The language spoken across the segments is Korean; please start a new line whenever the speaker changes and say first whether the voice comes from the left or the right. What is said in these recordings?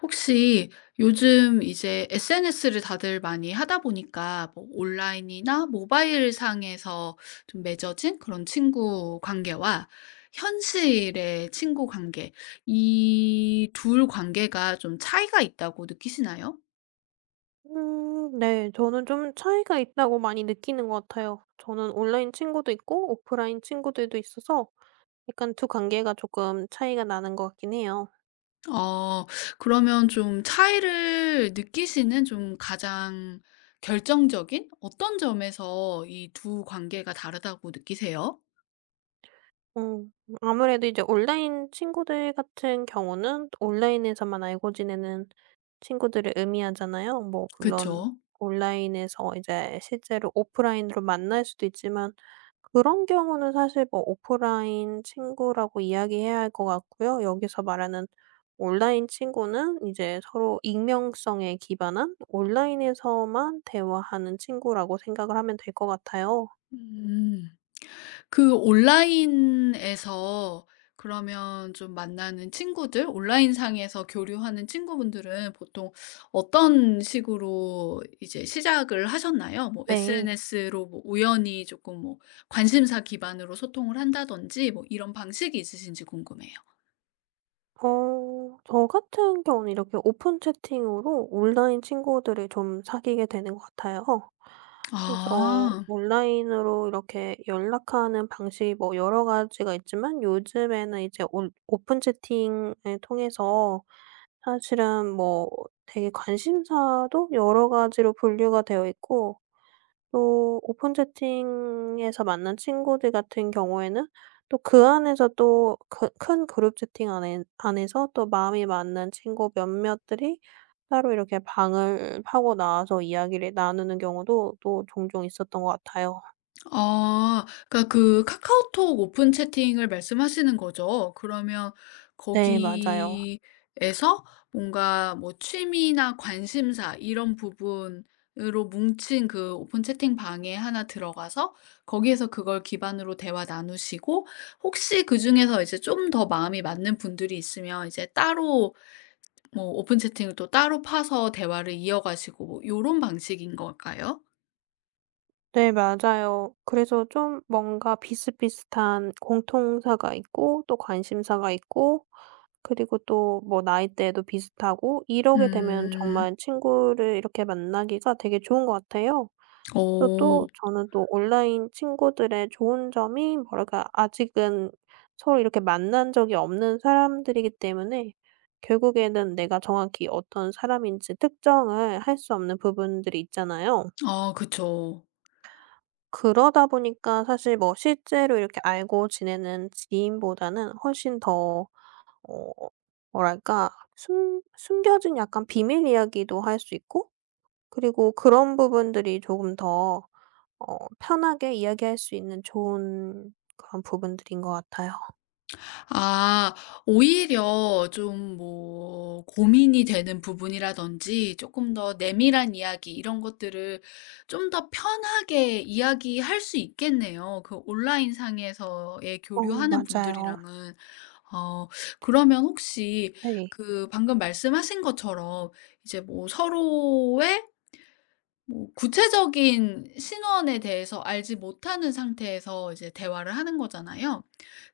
left: 혹시 요즘 이제 SNS를 다들 많이 하다 보니까 온라인이나 모바일 상에서 좀 맺어진 그런 친구 관계와 현실의 친구 관계, 이 둘 관계가 좀 차이가 있다고 느끼시나요?
right: 네. 저는 좀 차이가 있다고 많이 느끼는 것 같아요. 저는 온라인 친구도 있고 오프라인 친구들도 있어서 약간 두 관계가 조금 차이가 나는 것 같긴 해요.
left: 어, 그러면 좀 차이를 느끼시는 좀 가장 결정적인 어떤 점에서 이 두 관계가 다르다고 느끼세요?
right: 음. 아무래도 이제 온라인 친구들 같은 경우는 온라인에서만 알고 지내는 친구들을 의미하잖아요. 뭐 물론
left: 그쵸?
right: 온라인에서 이제 실제로 오프라인으로 만날 수도 있지만, 그런 경우는 사실 뭐 오프라인 친구라고 이야기해야 할 것 같고요. 여기서 말하는 온라인 친구는 이제 서로 익명성에 기반한 온라인에서만 대화하는 친구라고 생각을 하면 될 것 같아요.
left: 음. 그 온라인에서 그러면 좀 만나는 친구들, 온라인상에서 교류하는 친구분들은 보통 어떤 식으로 이제 시작을 하셨나요?
right: 네.
left: SNS로 뭐 우연히 조금 뭐 관심사 기반으로 소통을 한다든지 뭐 이런 방식이 있으신지 궁금해요.
right: 저 같은 경우는 이렇게 오픈 채팅으로 온라인 친구들을 좀 사귀게 되는 것 같아요. 그래서
left: 아.
right: 온라인으로 이렇게 연락하는 방식이 뭐 여러 가지가 있지만, 요즘에는 이제 오픈 채팅을 통해서 사실은 뭐 되게 관심사도 여러 가지로 분류가 되어 있고, 또 오픈 채팅에서 만난 친구들 같은 경우에는 또 그 안에서 또 그 큰 그룹 채팅 안에서 또 마음이 맞는 친구 몇몇들이 따로 이렇게 방을 파고 나와서 이야기를 나누는 경우도 또 종종 있었던 것 같아요.
left: 아. 그러니까 그 카카오톡 오픈 채팅을 말씀하시는 거죠? 그러면
right: 네, 맞아요.
left: 거기에서 뭔가 뭐 취미나 관심사 이런 부분으로 뭉친 그 오픈 채팅방에 하나 들어가서 거기에서 그걸 기반으로 대화 나누시고 혹시 그중에서 이제 좀 더 마음이 맞는 분들이 있으면 이제 따로 뭐 오픈 채팅을 또 따로 파서 대화를 이어가시고 뭐 요런 방식인 걸까요?
right: 네, 맞아요. 그래서 좀 뭔가 비슷비슷한 공통사가 있고 또 관심사가 있고, 그리고 또 뭐 나이대도 비슷하고 이러게 되면
left: 음.
right: 정말 친구를 이렇게 만나기가 되게 좋은 것 같아요. 그래서
left: 오.
right: 또 저는 또 온라인 친구들의 좋은 점이, 뭐랄까, 아직은 서로 이렇게 만난 적이 없는 사람들이기 때문에 결국에는 내가 정확히 어떤 사람인지 특정을 할 수 없는 부분들이 있잖아요.
left: 아 그쵸.
right: 그러다 보니까 사실 뭐 실제로 이렇게 알고 지내는 지인보다는 훨씬 더, 어 뭐랄까, 숨 숨겨진 약간 비밀 이야기도 할 수 있고, 그리고 그런 부분들이 조금 더 편하게 이야기할 수 있는 좋은 그런 부분들인 것 같아요.
left: 아 오히려 좀 뭐 고민이 되는 부분이라든지 조금 더 내밀한 이야기 이런 것들을 좀 더 편하게 이야기할 수 있겠네요, 그 온라인 상에서의
right: 어,
left: 교류하는
right: 맞아요.
left: 분들이랑은. 어 그러면 혹시
right: 네.
left: 그 방금 말씀하신 것처럼 이제 뭐 서로의 뭐 구체적인 신원에 대해서 알지 못하는 상태에서 이제 대화를 하는 거잖아요.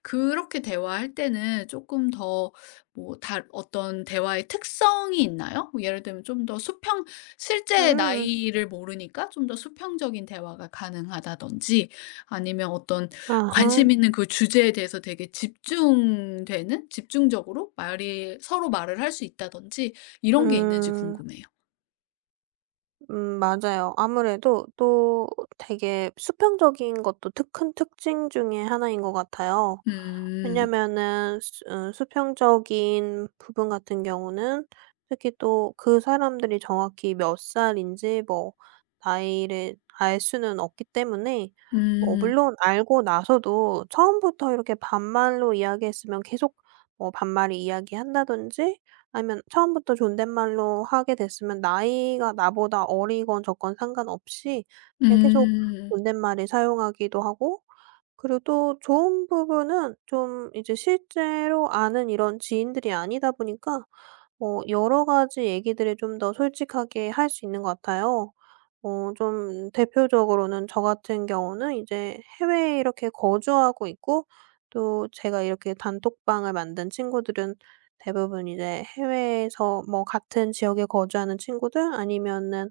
left: 그렇게 대화할 때는 조금 더 뭐 다 어떤 대화의 특성이 있나요? 뭐 예를 들면 좀 더 수평 실제
right: 음.
left: 나이를 모르니까 좀 더 수평적인 대화가 가능하다든지 아니면 어떤
right: 아하.
left: 관심 있는 그 주제에 대해서 되게 집중되는 집중적으로 말이 서로 말을 할 수 있다든지 이런 게 있는지
right: 음.
left: 궁금해요.
right: 맞아요. 아무래도 또 되게 수평적인 것도 특 큰 특징 중에 하나인 것 같아요.
left: 음.
right: 왜냐면은 수 수평적인 부분 같은 경우는 특히 또 그 사람들이 정확히 몇 살인지 뭐 나이를 알 수는 없기 때문에, 뭐
left: 음.
right: 물론 알고 나서도 처음부터 이렇게 반말로 이야기했으면 계속 뭐 반말을 이야기한다든지, 아니면 처음부터 존댓말로 하게 됐으면 나이가 나보다 어리건 적건 상관없이 그냥 계속
left: 음.
right: 존댓말을 사용하기도 하고, 그리고 또 좋은 부분은 좀 이제 실제로 아는 이런 지인들이 아니다 보니까 뭐 여러 가지 얘기들을 좀 더 솔직하게 할 수 있는 것 같아요. 좀 대표적으로는 저 같은 경우는 이제 해외에 이렇게 거주하고 있고, 또 제가 이렇게 단톡방을 만든 친구들은 대부분 이제 해외에서 뭐 같은 지역에 거주하는 친구들 아니면은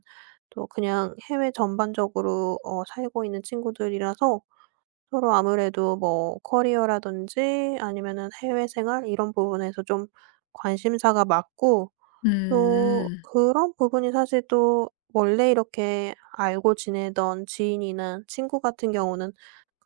right: 또 그냥 해외 전반적으로 살고 있는 친구들이라서 서로 아무래도 뭐 커리어라든지 아니면은 해외 생활 이런 부분에서 좀 관심사가 맞고, 또
left: 음.
right: 그런 부분이 사실 또 원래 이렇게 알고 지내던 지인이나 친구 같은 경우는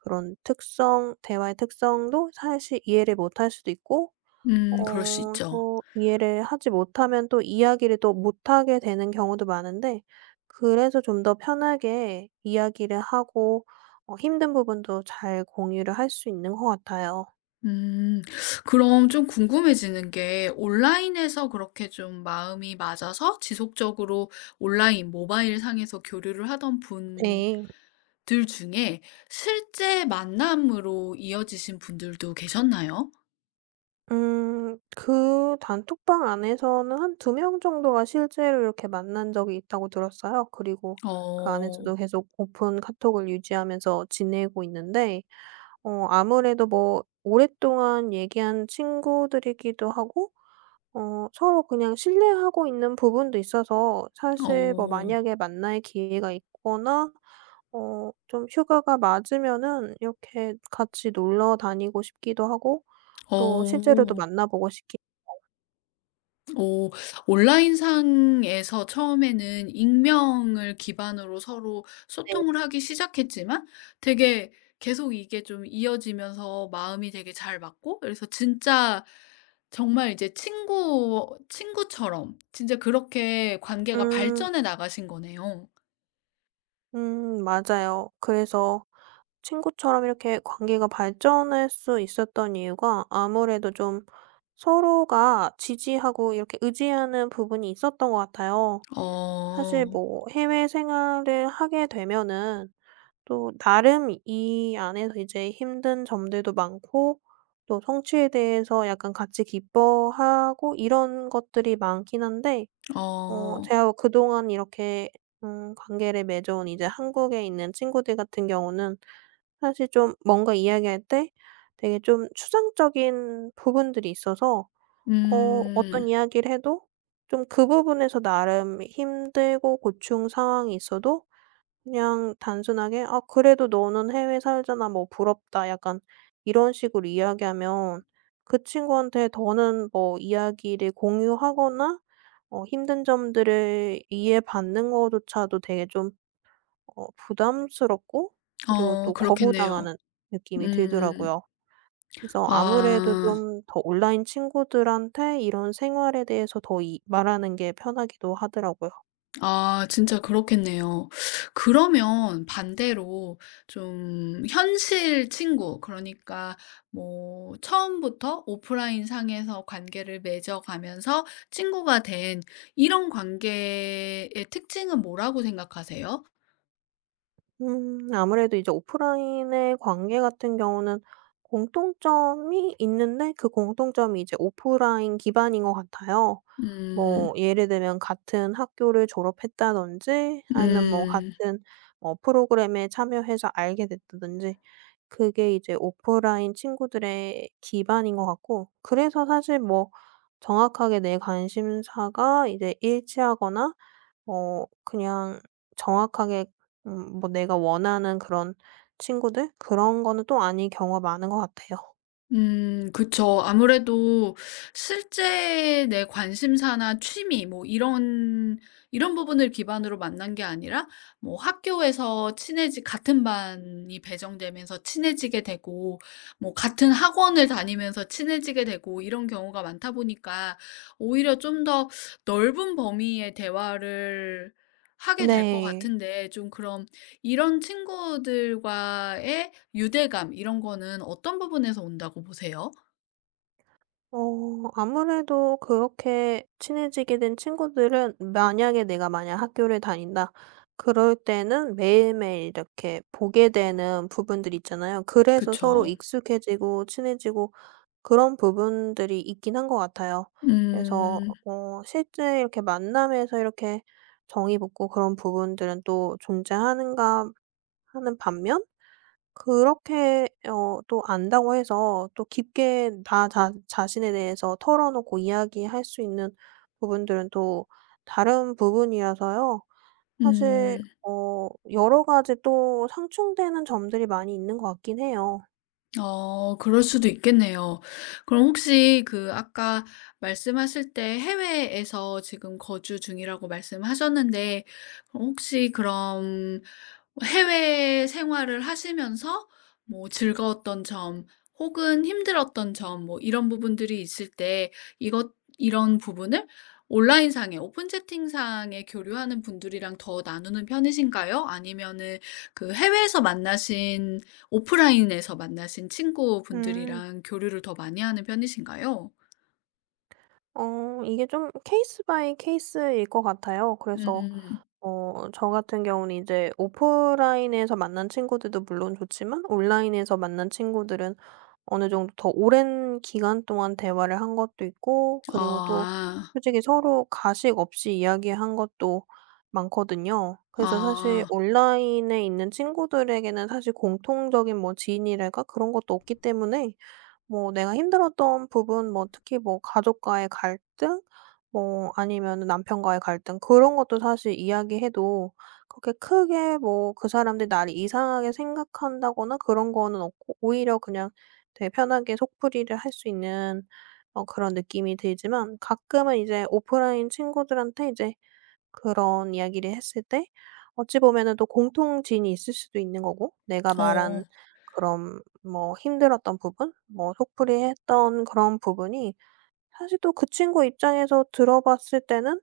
right: 그런 특성 대화의 특성도 사실 이해를 못할 수도 있고,
left: 음. 그럴 수
right: 어
left: 있죠.
right: 또 이해를 하지 못하면 또 이야기를 또 못하게 되는 경우도 많은데, 그래서 좀 더 편하게 이야기를 하고, 힘든 부분도 잘 공유를 할 수 있는 것 같아요.
left: 음. 그럼 좀 궁금해지는 게 온라인에서 그렇게 좀 마음이 맞아서 지속적으로 온라인 모바일 상에서 교류를 하던 분들
right: 네.
left: 중에 실제 만남으로 이어지신 분들도 계셨나요?
right: 그 단톡방 안에서는 1~2명 정도가 실제로 이렇게 만난 적이 있다고 들었어요. 그리고 그
left: 어.
right: 안에서도 계속 오픈 카톡을 유지하면서 지내고 있는데, 아무래도 뭐 오랫동안 얘기한 친구들이기도 하고, 서로 그냥 신뢰하고 있는 부분도 있어서 사실 뭐
left: 어.
right: 만약에 만날 기회가 있거나 좀 휴가가 맞으면은 이렇게 같이 놀러 다니고 싶기도 하고, 또 실제로도
left: 어.
right: 만나보고 싶기.
left: 오 온라인상에서 처음에는 익명을 기반으로 서로 소통을 하기 시작했지만 되게 계속 이게 좀 이어지면서 마음이 되게 잘 맞고 그래서 진짜 정말 이제 친구처럼 진짜 그렇게 관계가
right: 음.
left: 발전해 나가신 거네요.
right: 맞아요. 그래서 친구처럼 이렇게 관계가 발전할 수 있었던 이유가 아무래도 좀 서로가 지지하고 이렇게 의지하는 부분이 있었던 것 같아요. 사실
left: 어.
right: 뭐 해외 생활을 하게 되면은 또 나름 이 안에서 이제 힘든 점들도 많고, 또 성취에 대해서 약간 같이 기뻐하고 이런 것들이 많긴 한데,
left: 어.
right: 제가 그동안 이렇게 관계를 맺어온 이제 한국에 있는 친구들 같은 경우는 사실 좀 뭔가 이야기할 때 되게 좀 추상적인 부분들이 있어서
left: 음.
right: 어떤 이야기를 해도 좀 그 부분에서 나름 힘들고 고충 상황이 있어도 그냥 단순하게 "아 그래도 너는 해외 살잖아. 뭐 부럽다." 약간 이런 식으로 이야기하면 그 친구한테 더는 뭐 이야기를 공유하거나 힘든 점들을 이해받는 거조차도 되게 좀 부담스럽고, 그리고
left: 어
right: 또
left: 그렇겠네요.
right: 거부당하는 느낌이
left: 음.
right: 들더라고요. 그래서 아무래도
left: 아.
right: 좀 더 온라인 친구들한테 이런 생활에 대해서 더 이 말하는 게 편하기도 하더라고요.
left: 아 진짜 그렇겠네요. 그러면 반대로 좀 현실 친구 그러니까 뭐 처음부터 오프라인 상에서 관계를 맺어가면서 친구가 된 이런 관계의 특징은 뭐라고 생각하세요?
right: 아무래도 이제 오프라인의 관계 같은 경우는 공통점이 있는데 그 공통점이 이제 오프라인 기반인 것 같아요. 뭐
left: 음.
right: 예를 들면 같은 학교를 졸업했다든지, 아니면 뭐
left: 음.
right: 같은 뭐 프로그램에 참여해서 알게 됐다든지, 그게 이제 오프라인 친구들의 기반인 것 같고, 그래서 사실 뭐 정확하게 내 관심사가 이제 일치하거나 그냥 정확하게, 뭐 내가 원하는 그런 친구들 그런 거는 또 아닌 경우가 많은 것 같아요.
left: 그쵸. 아무래도 실제 내 관심사나 취미 뭐 이런 이런 부분을 기반으로 만난 게 아니라 뭐 학교에서 친해지 같은 반이 배정되면서 친해지게 되고 뭐 같은 학원을 다니면서 친해지게 되고 이런 경우가 많다 보니까 오히려 좀 더 넓은 범위의 대화를 하게 될 것
right: 네.
left: 같은데 좀 그럼 이런 친구들과의 유대감 이런 거는 어떤 부분에서 온다고 보세요?
right: 어 아무래도 그렇게 친해지게 된 친구들은, 만약에 내가 만약 학교를 다닌다 그럴 때는 매일매일 이렇게 보게 되는 부분들이 있잖아요. 그래서 서로
left: 그쵸.
right: 익숙해지고 친해지고 그런 부분들이 있긴 한 것 같아요. 그래서
left: 음.
right: 실제 이렇게 만남에서 이렇게 정이 붙고 그런 부분들은 또 존재하는가 하는 반면, 그렇게 또 안다고 해서 또 깊게 나 자 자신에 대해서 털어놓고 이야기할 수 있는 부분들은 또 다른 부분이라서요. 사실
left: 음.
right: 여러 가지 또 상충되는 점들이 많이 있는 것 같긴 해요.
left: 어 그럴 수도 있겠네요. 그럼 혹시 그 아까 말씀하실 때 해외에서 지금 거주 중이라고 말씀하셨는데 그럼 혹시 그럼 해외 생활을 하시면서 뭐 즐거웠던 점 혹은 힘들었던 점 뭐 이런 부분들이 있을 때 이것 이런 부분을 온라인상에 오픈 채팅상에 교류하는 분들이랑 더 나누는 편이신가요? 아니면은 그 해외에서 만나신 오프라인에서 만나신
right: 음.
left: 친구분들이랑 교류를 더 많이 하는 편이신가요?
right: 이게 좀 케이스 바이 케이스일 것 같아요. 그래서
left: 음.
right: 저 같은 경우는 이제 오프라인에서 만난 친구들도 물론 좋지만, 온라인에서 만난 친구들은 어느 정도 더 오랜 기간 동안 대화를 한 것도 있고, 그리고 또
left: 아.
right: 솔직히 서로 가식 없이 이야기한 것도 많거든요. 그래서 사실
left: 아.
right: 온라인에 있는 친구들에게는 사실 공통적인 뭐 지인이랄까 그런 것도 없기 때문에 뭐 내가 힘들었던 부분, 뭐 특히 뭐 가족과의 갈등, 뭐 아니면 남편과의 갈등 그런 것도 사실 이야기해도, 그렇게 크게 뭐 그 사람들이 나를 이상하게 생각한다거나 그런 거는 없고, 오히려 그냥 되게 편하게 속풀이를 할 수 있는 그런 느낌이 들지만, 가끔은 이제 오프라인 친구들한테 이제 그런 이야기를 했을 때 어찌 보면은 또 공통지인이 있을 수도 있는 거고, 내가
left: 어.
right: 말한 그런 뭐 힘들었던 부분, 뭐 속풀이했던 그런 부분이 사실 또 그 친구 입장에서 들어봤을 때는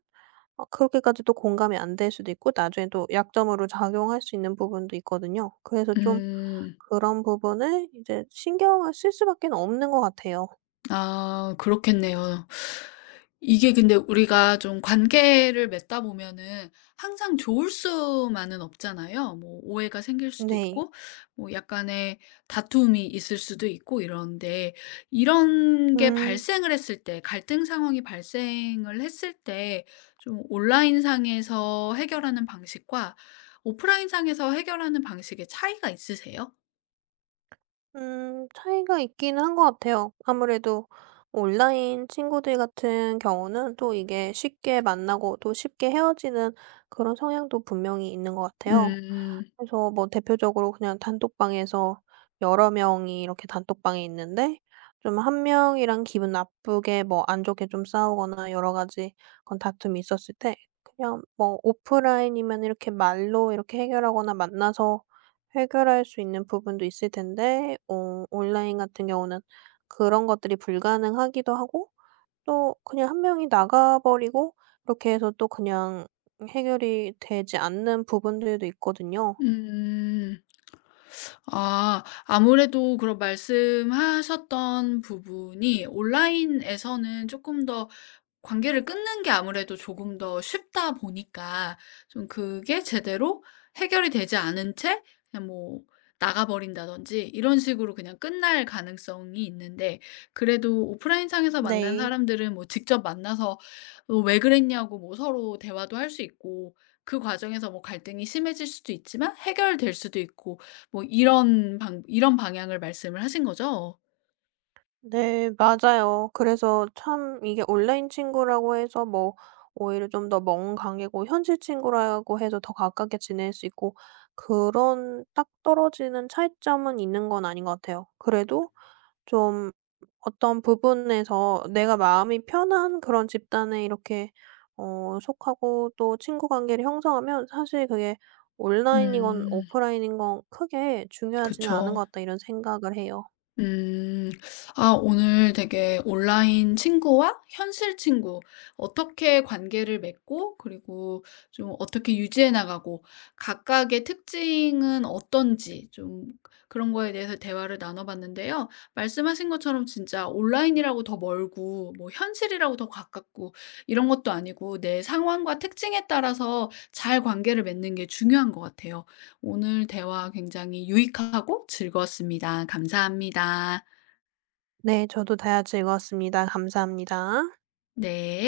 right: 그렇게까지 또 공감이 안 될 수도 있고, 나중에 또 약점으로 작용할 수 있는 부분도 있거든요. 그래서 좀
left: 음.
right: 그런 부분을 이제 신경을 쓸 수밖에 없는 것 같아요.
left: 아 그렇겠네요. 이게 근데 우리가 좀 관계를 맺다 보면은 항상 좋을 수만은 없잖아요. 뭐 오해가 생길 수도
right: 네.
left: 있고 뭐 약간의 다툼이 있을 수도 있고 이런데 이런 게
right: 음.
left: 발생을 했을 때 갈등 상황이 발생을 했을 때 좀 온라인 상에서 해결하는 방식과 오프라인 상에서 해결하는 방식의 차이가 있으세요?
right: 차이가 있긴 한 것 같아요. 아무래도 온라인 친구들 같은 경우는 또 이게 쉽게 만나고 또 쉽게 헤어지는 그런 성향도 분명히 있는 것 같아요.
left: 음.
right: 그래서 뭐 대표적으로 그냥 단톡방에서 여러 명이 이렇게 단톡방에 있는데, 좀 한 명이랑 기분 나쁘게 뭐 안 좋게 좀 싸우거나 여러 가지 그런 다툼이 있었을 때, 그냥 뭐 오프라인이면 이렇게 말로 이렇게 해결하거나 만나서 해결할 수 있는 부분도 있을 텐데, 온라인 같은 경우는 그런 것들이 불가능하기도 하고, 또 그냥 한 명이 나가 버리고 이렇게 해서 또 그냥 해결이 되지 않는 부분들도 있거든요.
left: 음. 아 아무래도 그런 말씀하셨던 부분이 온라인에서는 조금 더 관계를 끊는 게 아무래도 조금 더 쉽다 보니까 좀 그게 제대로 해결이 되지 않은 채 그냥 뭐 나가 버린다든지 이런 식으로 그냥 끝날 가능성이 있는데 그래도 오프라인상에서 만난
right: 네.
left: 사람들은 뭐 직접 만나서 어 왜 그랬냐고 뭐 서로 대화도 할 수 있고 그 과정에서 뭐 갈등이 심해질 수도 있지만 해결될 수도 있고 뭐 이런 방향을 말씀을 하신 거죠?
right: 네, 맞아요. 그래서 참, 이게 온라인 친구라고 해서 뭐 오히려 좀 더 먼 관계고 현실 친구라고 해서 더 가깝게 지낼 수 있고 그런 딱 떨어지는 차이점은 있는 건 아닌 것 같아요. 그래도 좀 어떤 부분에서 내가 마음이 편한 그런 집단에 이렇게 속하고 또 친구 관계를 형성하면 사실 그게 '온라인이건
left: 음
right: 오프라인인 건 크게 중요하지는 않은
left: 그쵸.
right: 것 같다.' 이런 생각을 해요.
left: 음, 아, 오늘 되게 온라인 친구와 현실 친구, 어떻게 관계를 맺고, 그리고 좀 어떻게 유지해 나가고, 각각의 특징은 어떤지, 좀 그런 거에 대해서 대화를 나눠봤는데요. 말씀하신 것처럼 진짜 온라인이라고 더 멀고, 뭐 현실이라고 더 가깝고, 이런 것도 아니고, 내 상황과 특징에 따라서 잘 관계를 맺는 게 중요한 것 같아요. 오늘 대화 굉장히 유익하고 즐거웠습니다. 감사합니다.
right: 네, 저도 다같 즐거웠습니다. 감사합니다.
left: 네.